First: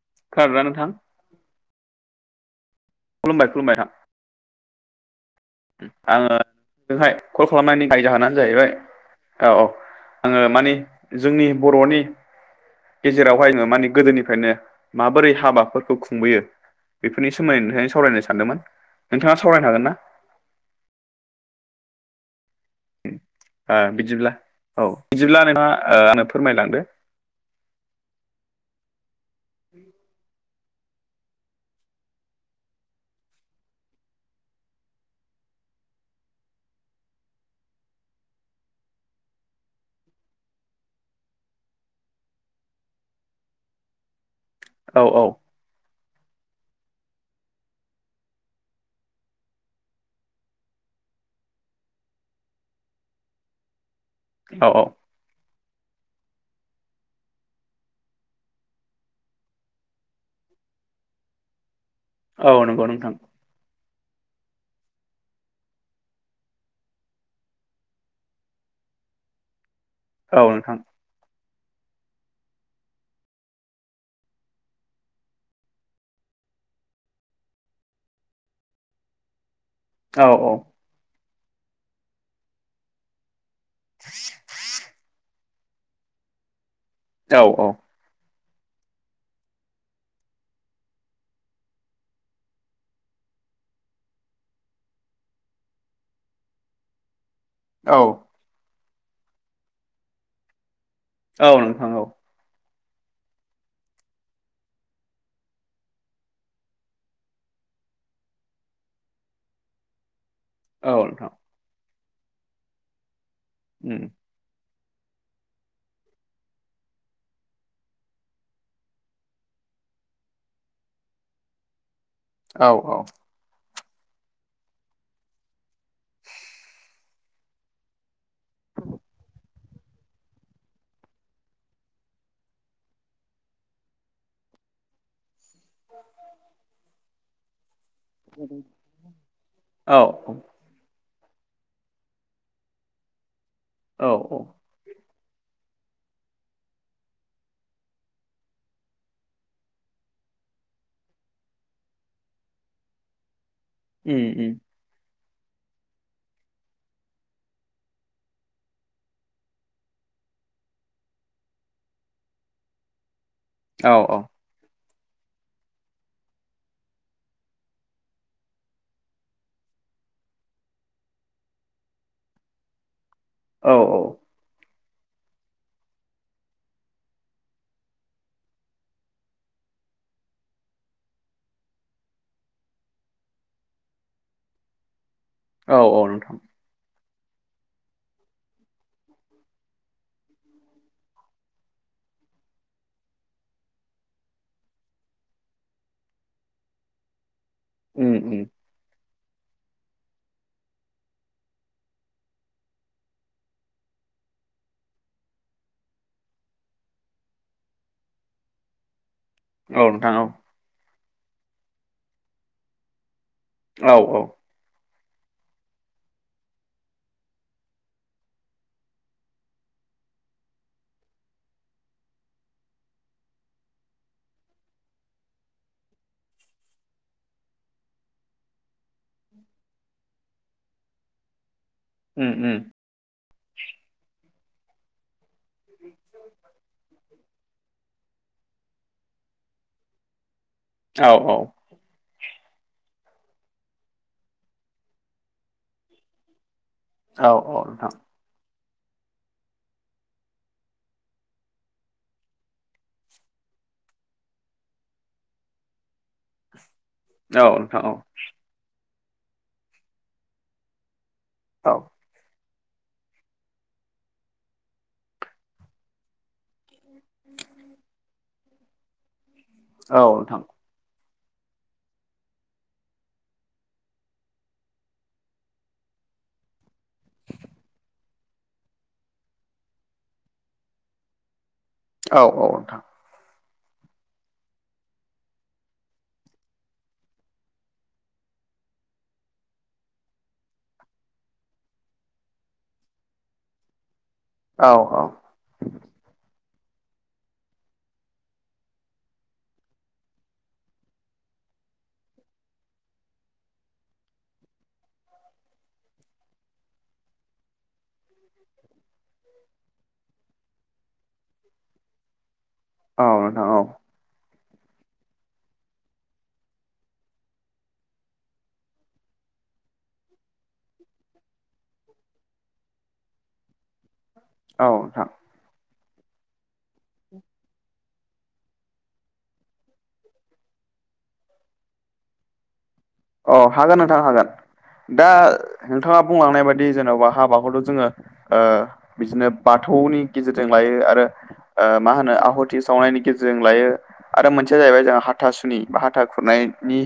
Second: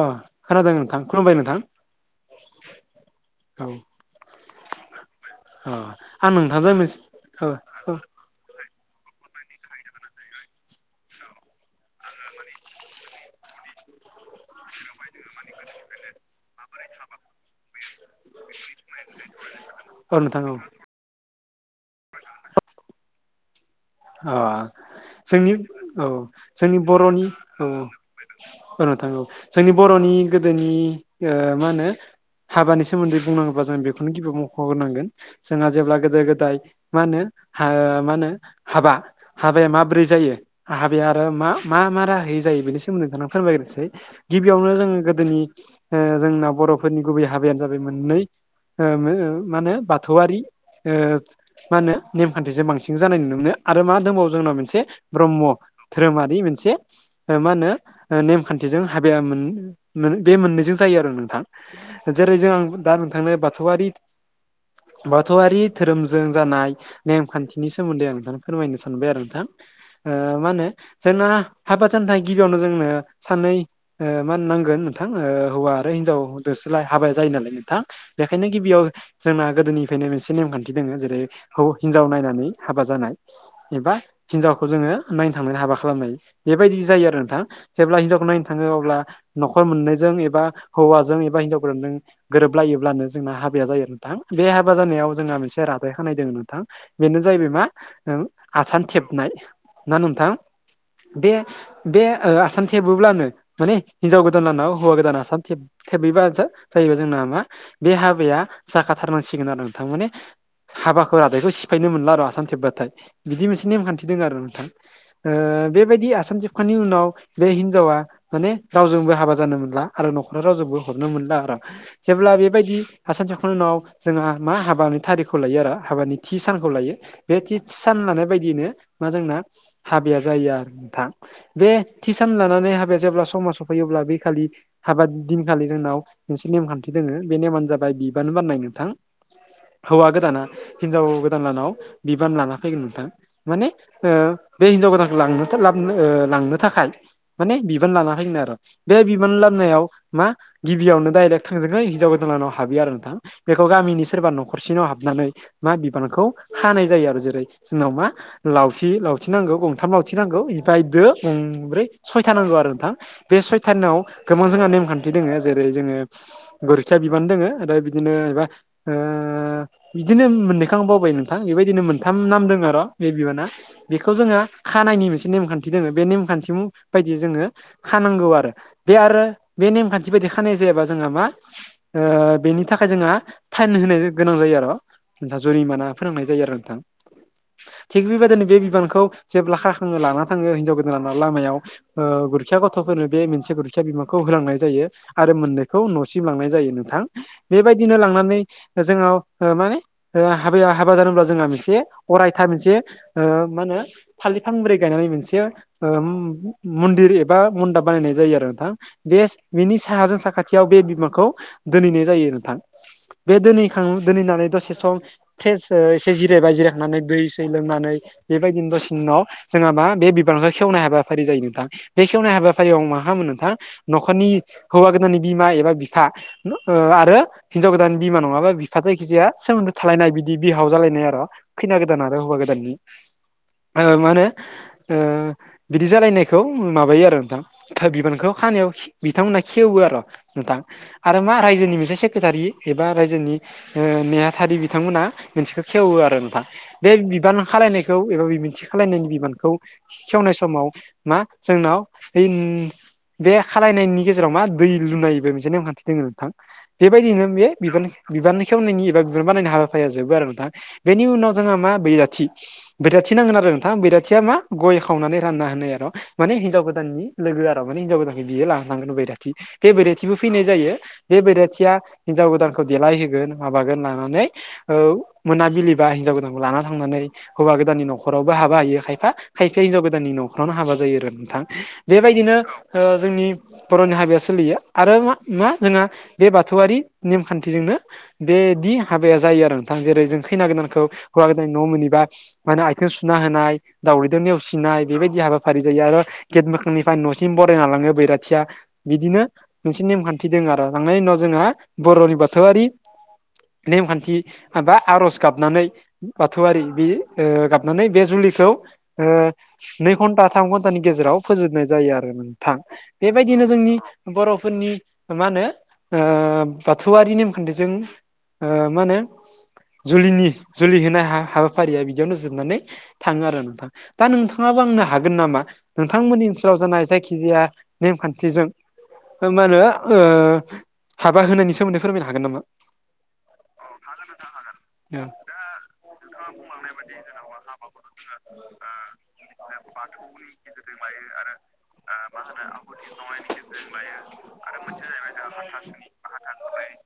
अ खोनादों नोंथां खलुमबाय नोंथां। खुलुमबाय औ खुलुमबाय थां। अ आं आङो नोंथांजों मोनसे [unintelligible] हाय औ कल खालामनायनि औ थाय जाहोनानो जाहैबाय औ आङो मानिे जोंनि बर'नि गेजेरावहायनो माने गोदोनिफ्रायनो माबोरै हाबाफोरखौ खुंबोयो बेफोरनि सोमोन्दै नोंथांजों सावरायनो सानदोंमोन नोंथाङा सावरायनो हागोन ना? औ नोंथां औ ओ बिदिब्ला अ औ बिदिब्ला जोंनि नोंथाङा ओ औ आंनो जोंनि फोरमायलांदो बर'नि औ ओ नोंथां औ जोंनि बर'नि गोदोनि ओ मा होनो हाबानि सोमोन्दै बुंनांगोबा जों बेखौनो गिबियाव मख'ग्रोनांगोन। जोंहा जेब्ला गोदो गोदाय मा होनो हा-मा होनो? हाबा हाबाया माबोरै जायो? आ हाबाया आरो मा मा मा राहायै जायो बेनि सोमोन्दै नोंथांनो फोरमायग्रोसै। गिबियावनो जोङो औ औ गोदोनि ओ-जोंना बर'फोरनि गुबै हाबायानो जाबाय मोननै। ओ-मो-मानो बाथौआरि ओ- मा होनो नेमखान्थिजों बांसि जानाय नुनो मोनो आरो मा दंबावो जोंनाव औ मोनसे। ब्रह्म धोरोमारि मोनसे मा होनो ओ-नेमखान्थिजों हाबाया मोन- बे मोननैजों जायो आरो नोंथां। जेरै औ जों नंगौ दा नोंथां नोंथांनो बाथौआरि बाथौआरि धोरोमजों जानाय नेमखान्थिनि सोमोन्दै आं नोंथां फोरमायनो सानबाय आरो ओ-नोंथां औ मा होनो? नोंथां जोंना हाबा जानो थायखाय गिबियावनो जोंनो सानै ओ-मा होननो नांगोन नोंथां ओ-हौवा आरो हिनजाव दोसलाय हाबाया जायो नालाय नोंथां। बेखायनो गिबियाव जोंना गोदोनिफ्रायनो औ मोनसे औ नेमखान्थि दङ जेरै हौ-हिनजाव नायनानै हाबा जानाय। एबा हिनजावखौ जोङो नायनो थांनानै हाबा खालामनाय बेबायदि जायो। नोंथां औ जेब्ला हिनजावखौ नायनो थाङो अब्ला न'खर मोननैजों एबा हौवाजों एबा हिनजाव गोदानजों गोरोबलायोब्लानो जोंना हाबाया जायो नोंथां बे हाबा जानायाव जोंहा मोनसे रादाय खानाय दोङो नोंथां। बेनो जाहैबाय मा औ ओ-आसान थेबनाय ना नोंथां बे औ नोंथां औ बे ओ-आसाम थेबोब्लानो माने हिनजाव गोदान लाना हौवा गोदाना आसाम थेब थेबैबा जा-जायोबा जोंना मा बे हाबाया जाखाथारनांसिगोन आरो नोंथां माने औ हाबाखौ नोंथां रादायखौ सिफायनो मोनला र' आरो आसाम थेबाथाय बिदि मोनसे उम नेमखान्थि दङ आरो नोंथां। बेबायदि आसान थेबखांनायनि उनाव बे हिनजावा -' माने रावजोंबो हाबा जानो मोनला आरो न'खरा रावजोंबो हरनो मोनला आर'। जेब्ला औ बेबायदि आसामान साखांनायनि उनाव जोंहा मा हाबानि थारिखखौ लायो आरो। हाबानि थि सानखौ लायो बे थि सान लानाय बायदियैनो मा जोंना? हाबाया जायो आरो नोंथां। बे थि सान लानानै हाबाया जेब्ला समाजावफैयोब्ला बे खालि हाबा दिनखालि जोंनाव मोनसे नेमखान्थि दोङो बे नेमानो जाबाय बिब बिबान बाननाय नोंथां औ हौवा गोदाना हिनजाव गोदान लानाव बिबान लाना फैगोन नोंथां माने औ औ ओ-बे हिनजाव गोदानखौ लांनो थाब- लांनो ओ-लांनो थाखाय माने बिबान लाना फैगोन आर'। बे बिमान लाबनायाव मा गिबियावनो डाइरेक्ट थांजोङैनो हिनजाव गोदानानाव हाबियो आरो नोंथां। बेखौ गामिनि उम सोरबा उम न'खरसेनाव हाबनानै मा बिबानखौ हानाय जायो आरो जेरै सि नमा लावथि लावथि नांगौ गंथाम लावथि नांगौ मफफ्राय दो गंब्रै सयथा नांगौ आरो नोंथां बे औ सयथानाव औ गोबां जोंहा नेमखान्थि दोङ जेरै जोङो गोरोथिया बिबान दोङो ओफ्राय बिदिनोबा ओ बिदिनो मोननैखौ आं बावबाय नोंथां बेबायदिनो मोनथाम नामदों जङ' बे बिबाना औ बेखौ जोङो खानायनि मोनसे नेमखान्थि दोङो बे नेमखान्थि बायदियै जोङो खानांगौ आरो बे आरो बे नेमखान्थि बायदि खानाय जायाबा जोंहा मा? ओ-बेनि थाखाय जोंहा फाइन होनाय गोनां जायो आर'। [unintelligible] औ जुरिमाना औ फोनांनाय जायो आरो नोंथां। थिग बेबायदिनो बे बिबानखौ जेब्ला खाखाङो लाना थाङो हिनजाव गोदान लामायाव। गुरखिया गथ'फोरनो बे मोनसे गुरखिया बिबानखौ होलांनाय जायो। आरो मोननैखौ न'सिम लांनाय जायो नोंथां। बेबायदिनो उम लांनानै उम जोंाव माने हाबाया हाबा जानोब्ला जोंहा मोनसे अरायथा मोनसे मा होनो फाललिफांब्रै गायनानै मोनसे ओम मन्दिर एबा मन्दाब बानायनाय जायो आरो नोंथां बे बिनि औ नोंथां साहाजों औ साखाथियाव बे बिमाखौ दोनहैनाय जायो नोंथां बे दोनहैखां औ औ दोनहैनानै दसे सम थेज एसे जिरायबाय जिरायखांनानै दै सै लोंनानै बेबायदिनो दसि उनाव जोंहा मा बे बिबारखौ खेवनाय हाबाफारि जायो नोंथां बे खेवनाय हाबाफारियाव आ मा मोनो नोंथां न'खरनि हौवा गोदाननि बिमा एबा बिफा नो आरो हिनजाव गोदान बिमा नङाबा बिफा जायखिजाया सोमोन्दो थालायनाय बिदि बिहाव जालायनाय आरो खैना गोदान आरो उम हौवा उम गोदाननि मा होनो बिदि जालायनायखौ माबायो आरो नोंथां बिबानखौ खानायाव बिथांमोनहा खेवो आरो' नोंथां औ आरो मा औ रायजोनि मोनसे से सेखेथारि एबा रायजोनि नेहाथारि बिथांमोना मोनसेखौ खेवो आरो नोंथां बे औ बिबान औ नोंथां खालायनायखौ एबा बिबन्थि खालायनायनि बिबानखौ खेवनाय समाव मा जोंनाव बे खालायनायनि गेजेराव मा दै लुनायबो मोनसे नेमखान्थि दङ नोंथां बेबायदिनो औ बे नोंथां औ बिबान खेवनायनि एबा बिबान बानायनायनि हाबाफारिया जोबो आरो दा बेनि उनाव जोंहा औ मा बैराथि बैराथि नांगोन आरो नोंथां बैराथिया मा गय खावनानै रानना होनाय आरो माने हिनजाव गोदाननि लोगो आरो माने हिनजाव गोदानखौ बियो लानांगोन बैराथि बे औ बैराथिबो नोंथां फैनाय जायो बे बैराथिया हिनजाव गोदानखौ देलायहोगोन माबागोन लानानै ओव मोनाबिलि बा हिनजाव गोदानखौ लाना थांनानै हौवा गोदाननि न'खरावबो हाबा हायो खायफा खायफाया हिनजाव गोदाननि न'खरावनो हाबा जायो आरो नोंथां औ बेबायदिनो औ नोंथां जोंनि बर'नि हाबाया सोलियो आरो मा मा जोंहा बे बाथौआरि नेमखान्थिजोंनो बेदि हाबाया जायो आरो नोंथां जेरै जों खैना गोदानखौ हौवा गोदान न' मोनैबा माने आथिं सुना होनाय दाावरैद औ नेवसिनाय बेबायदि हाबा फारि जायो आरो गेट मोखांनिफ्राय न'सिम बरायना लाङो बैराथिया बिदिनो मोनसे नेमखान्थि दं आरो थांनायनि उनाव जोंहा बर'नि बाथौआरि नेमखान्थि आरज गाबनानै बाथौआरि बे गाबनानै बे जुलिखौ नै घन्टा थाम घन्टानि गेजेराव फोजोबनाय जायो आरो मोनथां औ बेबायदिनो नोंथां जोंनि औ बर'फोरनि मा होनो ओ बाथौआरि नेम खानथिजों मा होनो जुलिनि जुलि होनाय हाबाफारिया बिदियावनो जोबनानै थाङो आरो नोंथां दा नोंथां नोंथांङाबा औ आंनो नोंथां हागोन नामा नोंथांमोननि ओनसोलाव जानाय जायखिजाया नेमखान्थिजों मा होनो ओ हाबा होनायनि सोमोन्दै फोरमायनो हागोन नामा अ हागोन नोंथां हागोन दा नोंथाङा बुंलांनाय बायदि जेन'बा हाबाखौथ' जोङो ओ बिदिनो बाथौनि गेजेरजों लायो आरो मा होनो आहुथि सावनायनि गेजेरजों लायो आरो मोनसेया जाहैबाय जोंहा हाथा सुनि बा हाथा खुरनायनि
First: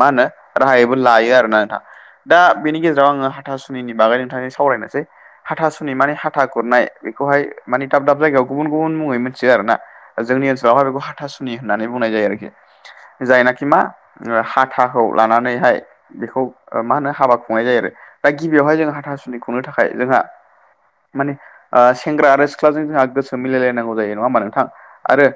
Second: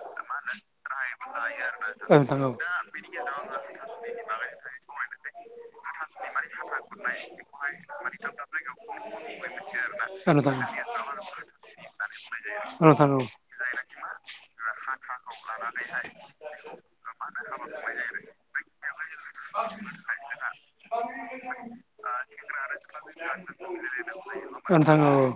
मा होनो राहायबो लायो आरो ना नोंहा औ नोंथां दा औ बेनि गेजेराव आङो हाथासुनि बागै नोंथांनि सावरायनोसै हाथासुनि माने हाथा खुरनाय बेखौहाय माने दाब दाब जायगायाव गुबुन गुबुन मुङै मिथियो आरो ना औ जोंनि नोंथां ओनसोलावहाय बेखौ हाथासुनि होननानै बुंनाय जायो आरोखि औ स [unintelligible] जायनाखि मा हाथाखौ लानानैहाय बेखौ मा होनो हाबा खुंनाय जायो आरो दा गिबियावहाय जों हाथासुनि खुंनो थाखाय जोंहा औ माने सेंग्रा आरो सिख्लाजों जोंहा गोसो मिलायलायनांगौ जायो नङा होमा नोंथां औ औ आरो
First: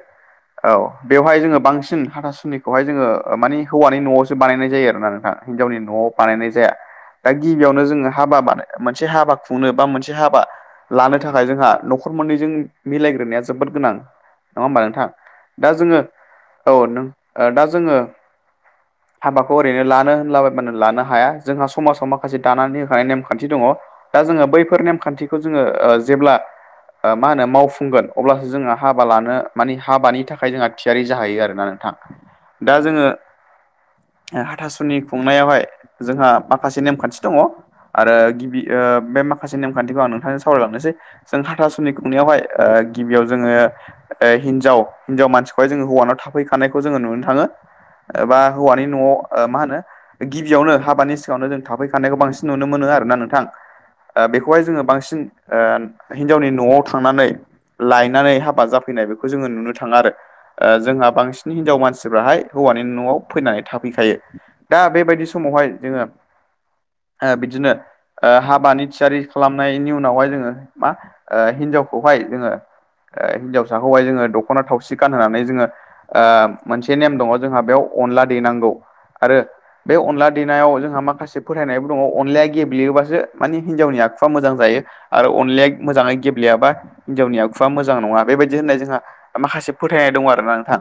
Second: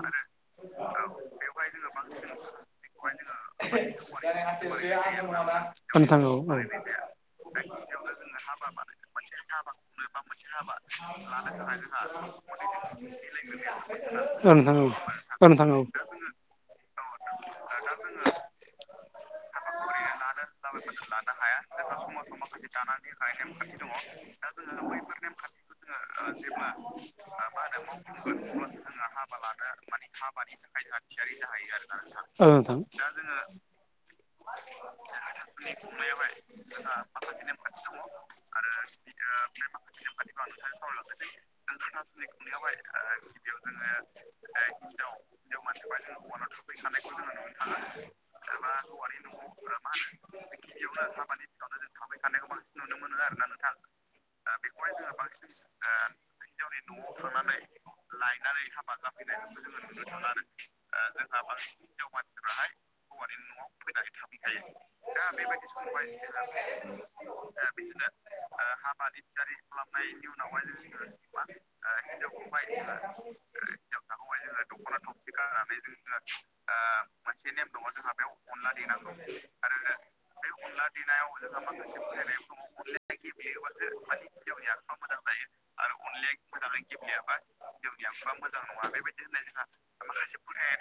औ बेवहाय जोङो बांसिन हाथासुनिखौहाय जोङो मानि हौवानि न'आव सो बानायनाय जायो आरो ना नोंथां हिनजावनि औ न'आव नोंथां औ बानायनाय जाया। दा गिबियावनो जोङो हाबा बानो मोनसे हाबा खुंनो बा मोनसे हाबा लानो थाखाय जोंहा नख नखर मोननैजों मिलायग्रोनाया जोबोद गोनां औ नङा होमबा औ नोंथां दा जोङो औ नों दा जोङो हाबाखौ ओरैनो लानो होनलाबायबानो लानो हाया। जोंहा समाजाव माखासे दानानै होखानाय नेमखान्थि दङ दा जोङो बैफोर नेमखान्थिखौ जोङो जेब्ला मा होनो मावफुंगोन अब्लासो जोङो हाबा लानो मानि हाबानि थाखाय जोंहा थियारि जाहैयो आरोना नोंथां। औ दा जों हाथासुनि खुंनायावहाय जोंहा माखासे नेमखान्थि दङ आरो गिबि बे माखासे नेमखान्थिखौ आं नोंथांजों सावरायलांनोसै जों हाथासुनि खुंनायावहाय गिबियाव जोङो हिनजाव हिनजाव मानसिखौहाय जों हौवानाव थाब फैखानायखौ जोङो नुनो थाङो एबा हौवानि न'आव मा होनो गिबियावनो हाबानि सिगाङावनो जों थाफै खाननायखौ बांसिन नुनो मोनो आरो ना नोंथां बेखौहाय जोङो बांसिन हिनजावनि न'आव थांनानै लायनानै हाबा जाब फैनाय बेखौ जोङो नुनो थाङो आरो जोंहा बांसिन हिनजाव मानसिफ्राहाय हौवानि न'आव फैनानै थाफैखायो दा बेबायदि समावहाय जोङो [unintelligible] बिदिनो हाबानि थियारि खालामनायनि उनावहाय जोङो मा हिनजावखौहाय जोङो हिनजावसाखौहाय जोङो दख'ना थावसि गानहोनानै जोङो ओ मोनसे नेम दङ जोंहा बेयाव अनला देनांगौ आरो बे अनला देनायाव जों जोंहा माखासे फोथायनायबो दङ अनलाया गेब्लेयोबासो मानि हिनजावनि आखुआ मोजां जायो। आरो अनलाया मोजाङै गेब्लेयाबा हिन्जावनि आखुआ मोजां नङा बेबायदि होननाय जोंहा माखासे फोथायनाय दं आरो नोंथां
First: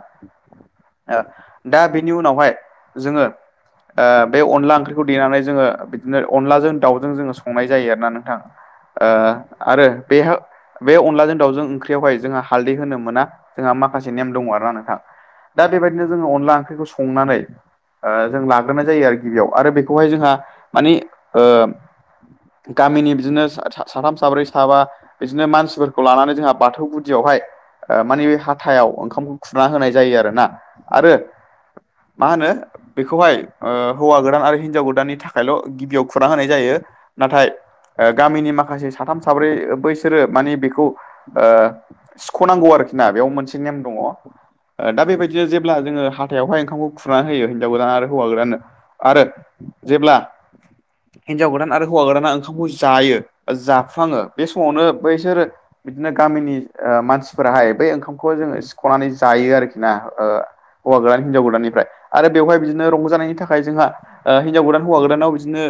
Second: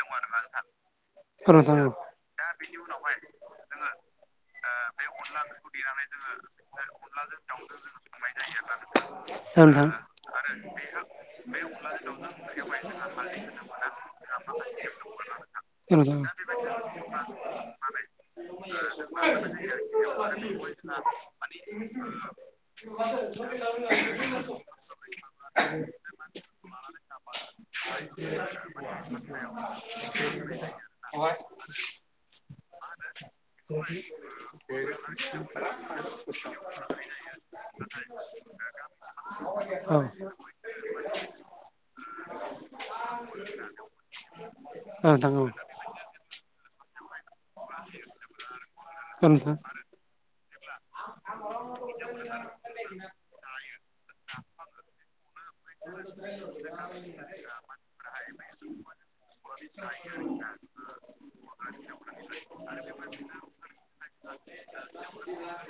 नोंथां दा औ नोंथां औ नोंथां औ नोंथां औ नोंथां बेनि उनावहाय जोङो बे अनला ओं बेखौ देनानै जोङो बिदिनो अनलाजों दाउजों जोङो संनाय जायो आरोना नोंथां नोंथां औ औ नोंथां आरो बेहा बे अनलाजों दाउजों ओंख्रियावहाय जोंहा हालदै होनो मोना जोंहा माखासे नेम दङ आरो ना नोंथां दा बेबायदिनो जोङो औ अनला ओंख्रिखौ संनानै ओ जों लाग्रोनाय जायो आरो गिबियाव आरो बे बेखौहाय जोंहा मानि ओ गामिनि बिदिनो साथाम साब्रै साबा बिदिनो मानसिफोरखौ लानानै जोंहा बाथौ गुदियावहाय ओ मानि बे हाथायाव ओंखामखौ खुरना होनाय जायो आरोना आरो [unintelligible] मा होनो बेखौहाय ओ हौवा गोदान आरो हि हिनजाव गोदाननि थाखायल' गिबियाव खुरा होनाय जायो नाथाय ओ गामिनि माखासे साथाम साब्रै बैसोरो माने बेखौ सिख'नांगौ आरोखि ना बेयाव मोनसे नेम दङ दा औ नोंथां बेबायदिनो जेब्ला जोङो बेयावहाय ओंखामखौ खुरनानै होयो हिनजाव गोदान आरो हौवा गोदाननो आरो जेब्ला हिनजाव गोदान आरो हौवा गोदाना ओंखामखौ जायो। जाफुङो बे समावनो बैसोरो बिदिनो गामिनि मानसिफोराहाय बै ओंखामखौ जोङो सिख'नानै जायो आरोखि ना ओ हौवा गोदान हिनजाव गोदाननिफ्राय आरो बेवहाय बिदिनो रंजानायनि थाखाय जोंहा हिन्जाव गोदान हौवा गोदानाव बिदिनो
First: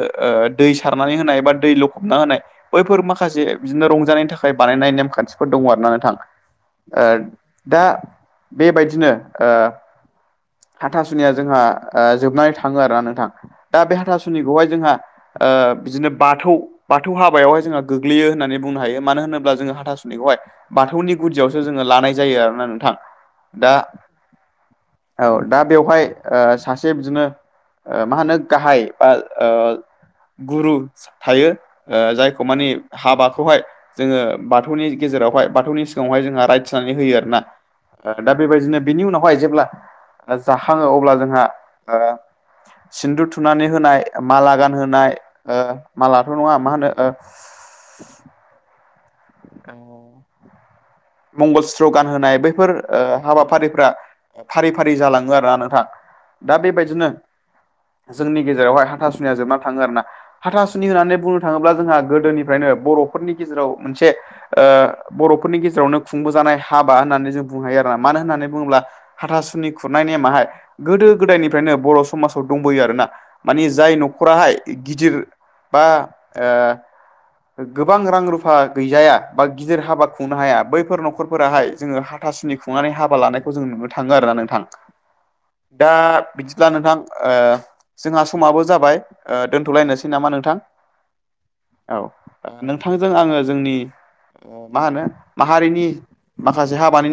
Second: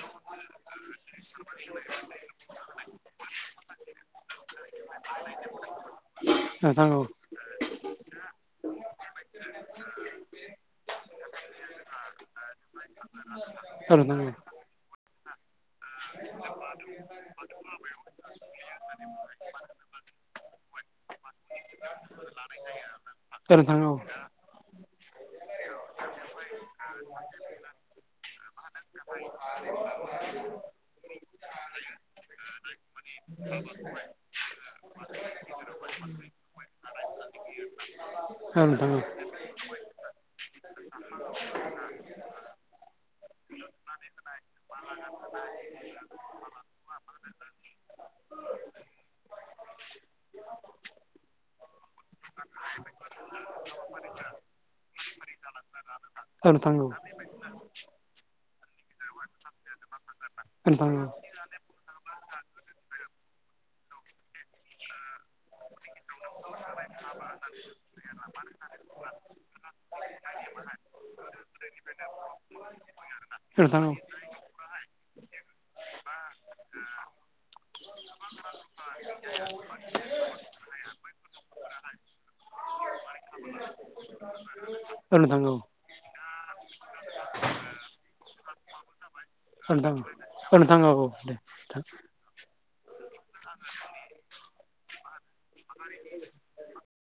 दै सारनानै होनाय बा दै लखबना होनाय बैफोर मा खासे बिदिनो रंजानायनि थाखाय बानायनाय नेमखान्थिफोर दङ आरोना नोंथां। औ ओ दा बेबायदिनो ओ हाथासुनिया जोंहा ओ जोबनानै थाङो आरोना नोंथां दा औ बे नोंथां औ नोंथां हाथासुनिखौहाय जोंहा ओ बिदिनो बाथौ बाथौ हाबायावहाय जोंहा गोग्लैयो होननानै बुंनो हायो मानो होनोब्ला जोङो हाथासुनायखौहाय बाथौनि गुदियावसो जोङो लानाय जायो आरोना नोंथां दा औ दा बेवहाय ओ सासे बिदिनो मा होनो गाहाय बा ओ गुरु थायो जायखौ मानि हाबाखौहाय जोङो बाथौनि गेजेरावहाय बाथौनि सिगाङावहाय जोंहा राइटस होननानै होयो आरो ना दा बेबायदिनो बिनि उनावहाय जेब्ला जाखाङो अब्ला जोंहा ओ सिन्दु थुनानै होनाय माला गानहोनाय मालाथ' नङा मा होनो ओ [inaudible] मंगल सुत्तगान होनाय बैफोर हाबाफारिफ्रा फारि फारि जालाङो आरोना नोंथा। दा बेबायदिनो जोंनि गेजेरावहाय हाथासुनिया जोबना थाङो आरो ना हाथासुनि होननानै बुंनो थाङोब्ला जोंहा गोदोनिफ्रायनो बर'फोरनि गेजेराव मोनसे ओ बर'फोरनि गेजेरावनो खुंबोजानाय हाबा होननानै जों बुंनो हायो आरोना मानो होननानै बुङोब्ला हाथासुनि खुरनाय नेमाहाय गोदो गोदायनिफ्रायनो बर' समाजाव दंबोयो आरो ना औ औ मानि नोंथां औ जाय न' खराहाय गिदिर बा ओ गोबां रां रुफा गैजाया बा गिदिर हाबा खुंनो हाया बै फोर नखरफोराहाय जोङो हाथासुनि खुंनानै हाबा लानायखौ जोङो नुनो थाङो आरोना नोंथां। औ नोंथां औ दा बिदिब्ला नोंथां ओ जोंहा समाबो जाबाय। ओ औ नोंथां औ दोन्थ'लायनोसै नामा औ नोंथां औ औ दे नोंथां औ। ओ नोंथांजों आङो जोंनि मा होनो माहारिनि माखासे हाबानि